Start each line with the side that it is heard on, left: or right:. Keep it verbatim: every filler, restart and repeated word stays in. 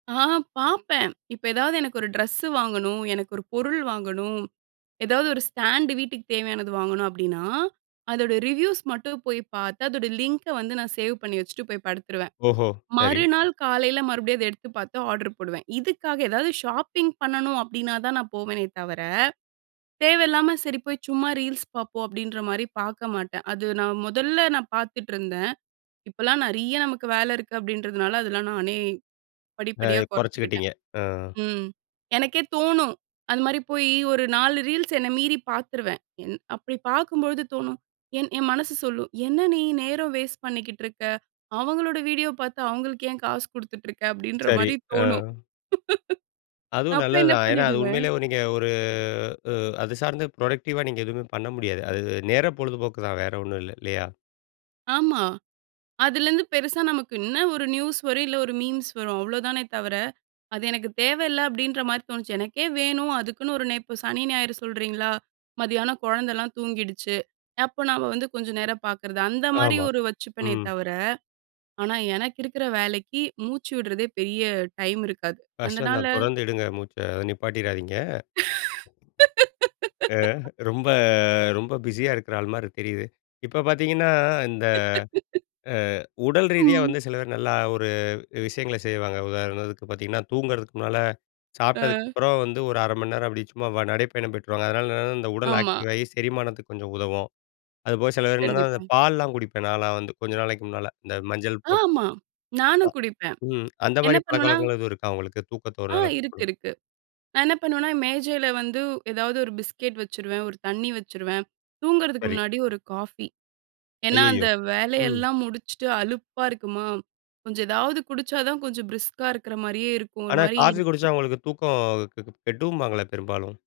right: ஆ, பாப்பேன். இப்ப ஏதாது எனக்கு ஒரு ட்ரெஸ்ஸு வாங்கணும், எனக்கு ஒரு பொருள் வாங்கணும், ஏதாது ஒரு ஸ்டாண்டு வீட்டுக்கு தேவையானது வாங்கணும் அப்டின்னா அதோட ரிவ்யூஸ் மட்டும் போய் பாத்து, அதோட லிங்க வந்து நான் சேவ் பண்ணி வச்சுட்டு போய் படுத்துருவேன்.
left: ஓஹோ. சரி.
right: மறுநாள் காலைல மறுபடியும் அத எடுத்து பாத்து ஆர்டர் போடுவேன். இதுக்காக ஏதாது ஷாப்பிங் பண்ணணு அப்டினா தான் நான் போவேனே தவர, தேவயில்லாம சரி போய் சும்மா ரீல்ஸ் பாப்போம் அப்படின்ற மாரி பாக்க மாட்டேன். அது நான் முதல்ல நான் பாத்துட்ருந்தேன். இப்போலா நறிய நமக்கு வேல இருக்கு அப்டின்றதுனால அதெல்லா நானே
left: அ
right: படிப்படியா குறைச்சுக்குட்டேன்.
left: குறச்சுக்கிட்டீங்க, அ.
right: ம். எனக்கே தோணும். அந்த மாரி போய் ஒரு நாலு ரீல்ஸ் என்ன மீறி பாத்துறுவேன். என் அப்டி பாக்கும் பொழுது தோன, என் என் மனசு சொல்லும், என்ன நீ நேரம் வேஸ்ட் பண்ணிக்கிட்டிருக்கா? அவங்கலோட வீடியோ பாத்து அவர்களுக்கு ஏன் காசு கொடுத்துட்ருக்கா? அப்டின்ற
left: சரி.
right: மாரி
left: அ.
right: தோணும்.
left: அதுவும்
right: அப்ப என்ன
left: நல்லதுதான். ஏன்னா அது
right: பண்ணிடுவேன்?
left: உண்மையிலேயே நீங்க ஒரு உ அது சார்ந்து ப்ரொடெக்டிவா நீங்க எதுவுமே பண்ண முடியாது. அது அ நேர பொழுதுபோக்கு தான் வேறு ஒன்னும் இல்ல, இல்லையா?
right: ஆமா. அதுலந்து பெருசா நமக்கு, என்ன ஒரு நியூஸ் வரும், இல்ல ஒரு மீம்ஸ் வரும். அவ்ளோதானே தவர, அது எனக்கு தேவயில்ல அப்டின்ற மாரி தோணுச்சு எனக்கே வேணு அதுக்குன்னு ஒரு நே இப்போ சனி ஞாயிறு சொல்கிறீங்களா மதியான குழந்தலாம் தூங்கிடுச்சு அப்போ நாம வந்து கொஞ்ச நேரம் பாக்கறது அந்த மாரி
left: ஆமா,
right: ஒரு வச்சுப்பேனே
left: ம்.
right: தவர. ஆனா எனக்கு இருக்குற வேலைக்கு மூச்சு விடுறதே பெரிய டைம் இருக்காது
left: கஷ்டம்
right: அதனால.
left: தான். தொடர்ந்து எடுங்க மூச்ச, நிப்பாட்டிடாதீங்க. அ ரொம்ப ரொம்ப பிஸியா இருக்குற ஆள் மாரி தெரியுது. இப்ப பாத்தீங்கன்னா, இந்த அ உடல் ரீதியா
right: ம்.
left: வந்து சிலதூ நல்லா ஒரு விஷயங்கள செய்வாங்க. உதாரணத்துக்கு பாத்தீங்கன்னா தூங்குறதுக்கு முன்னால
right: ஆ.
left: சாப்புட்டதுக்கப்றோ வந்து ஒரு அர மணி நேரம் அப்டி சும்மா நடைப்பயணம் போய்ட்டு வருவாங்க. அதனால என்னன்னா இந்த உடல்
right: ஆமா.
left: ஆக்டிவ் ஆகி செரிமானத்துக்கு கொஞ்சம் உதவும். அதுபோக, சில பேர் என்னென்னா அந்த
right: கண்டிப்பா.
left: பால்லலாம் குடிப்பேன் நாலாம் வந்து கொஞ்ச நாளைக்கு முன்னால, இந்த மஞ்சள் போட்டு,
right: ஆமா. நானு
left: அ.
right: குடிப்பேன்.
left: ம் அந்த
right: என்ன
left: மாரி
right: பண்ணுவனா?
left: பழக்கவழக்கங்கள் எதுவும் இருக்கா உங்களுக்கு தூக்கத்த
right: ஆ,
left: ஒரு
right: இருக்கு,
left: [unintelligible]
right: இருக்கு. நான் என்ன பண்ணுவனா, மேஜையில வந்து ஏதாது ஒரு பிஸ்கெட் வச்சுருவேன, ஒரு தண்ணி வச்சுருவேன். தூங்குறதுக்கு
left: சரி.
right: முன்னாடி ஒரு காஃபி. ஏன்னா அந்த
left: அய்யய்யோ! ம்.
right: வேலையெல்லாம் முடிச்சுட்டு அலுப்பா இருக்குமா கொஞ்ச எதாது குடிச்சா தான் கொஞ்ச பிரிஸ்கா இருக்கிற மாரியே இருக்கும். ஒரு
left: ஆனா
right: மாரி
left: காஃபி
right: இருக்கும்.
left: குடிச்சா உங்களுக்கு தூக்கம் கெட்டுபாங்களே பெரும்பாலும்.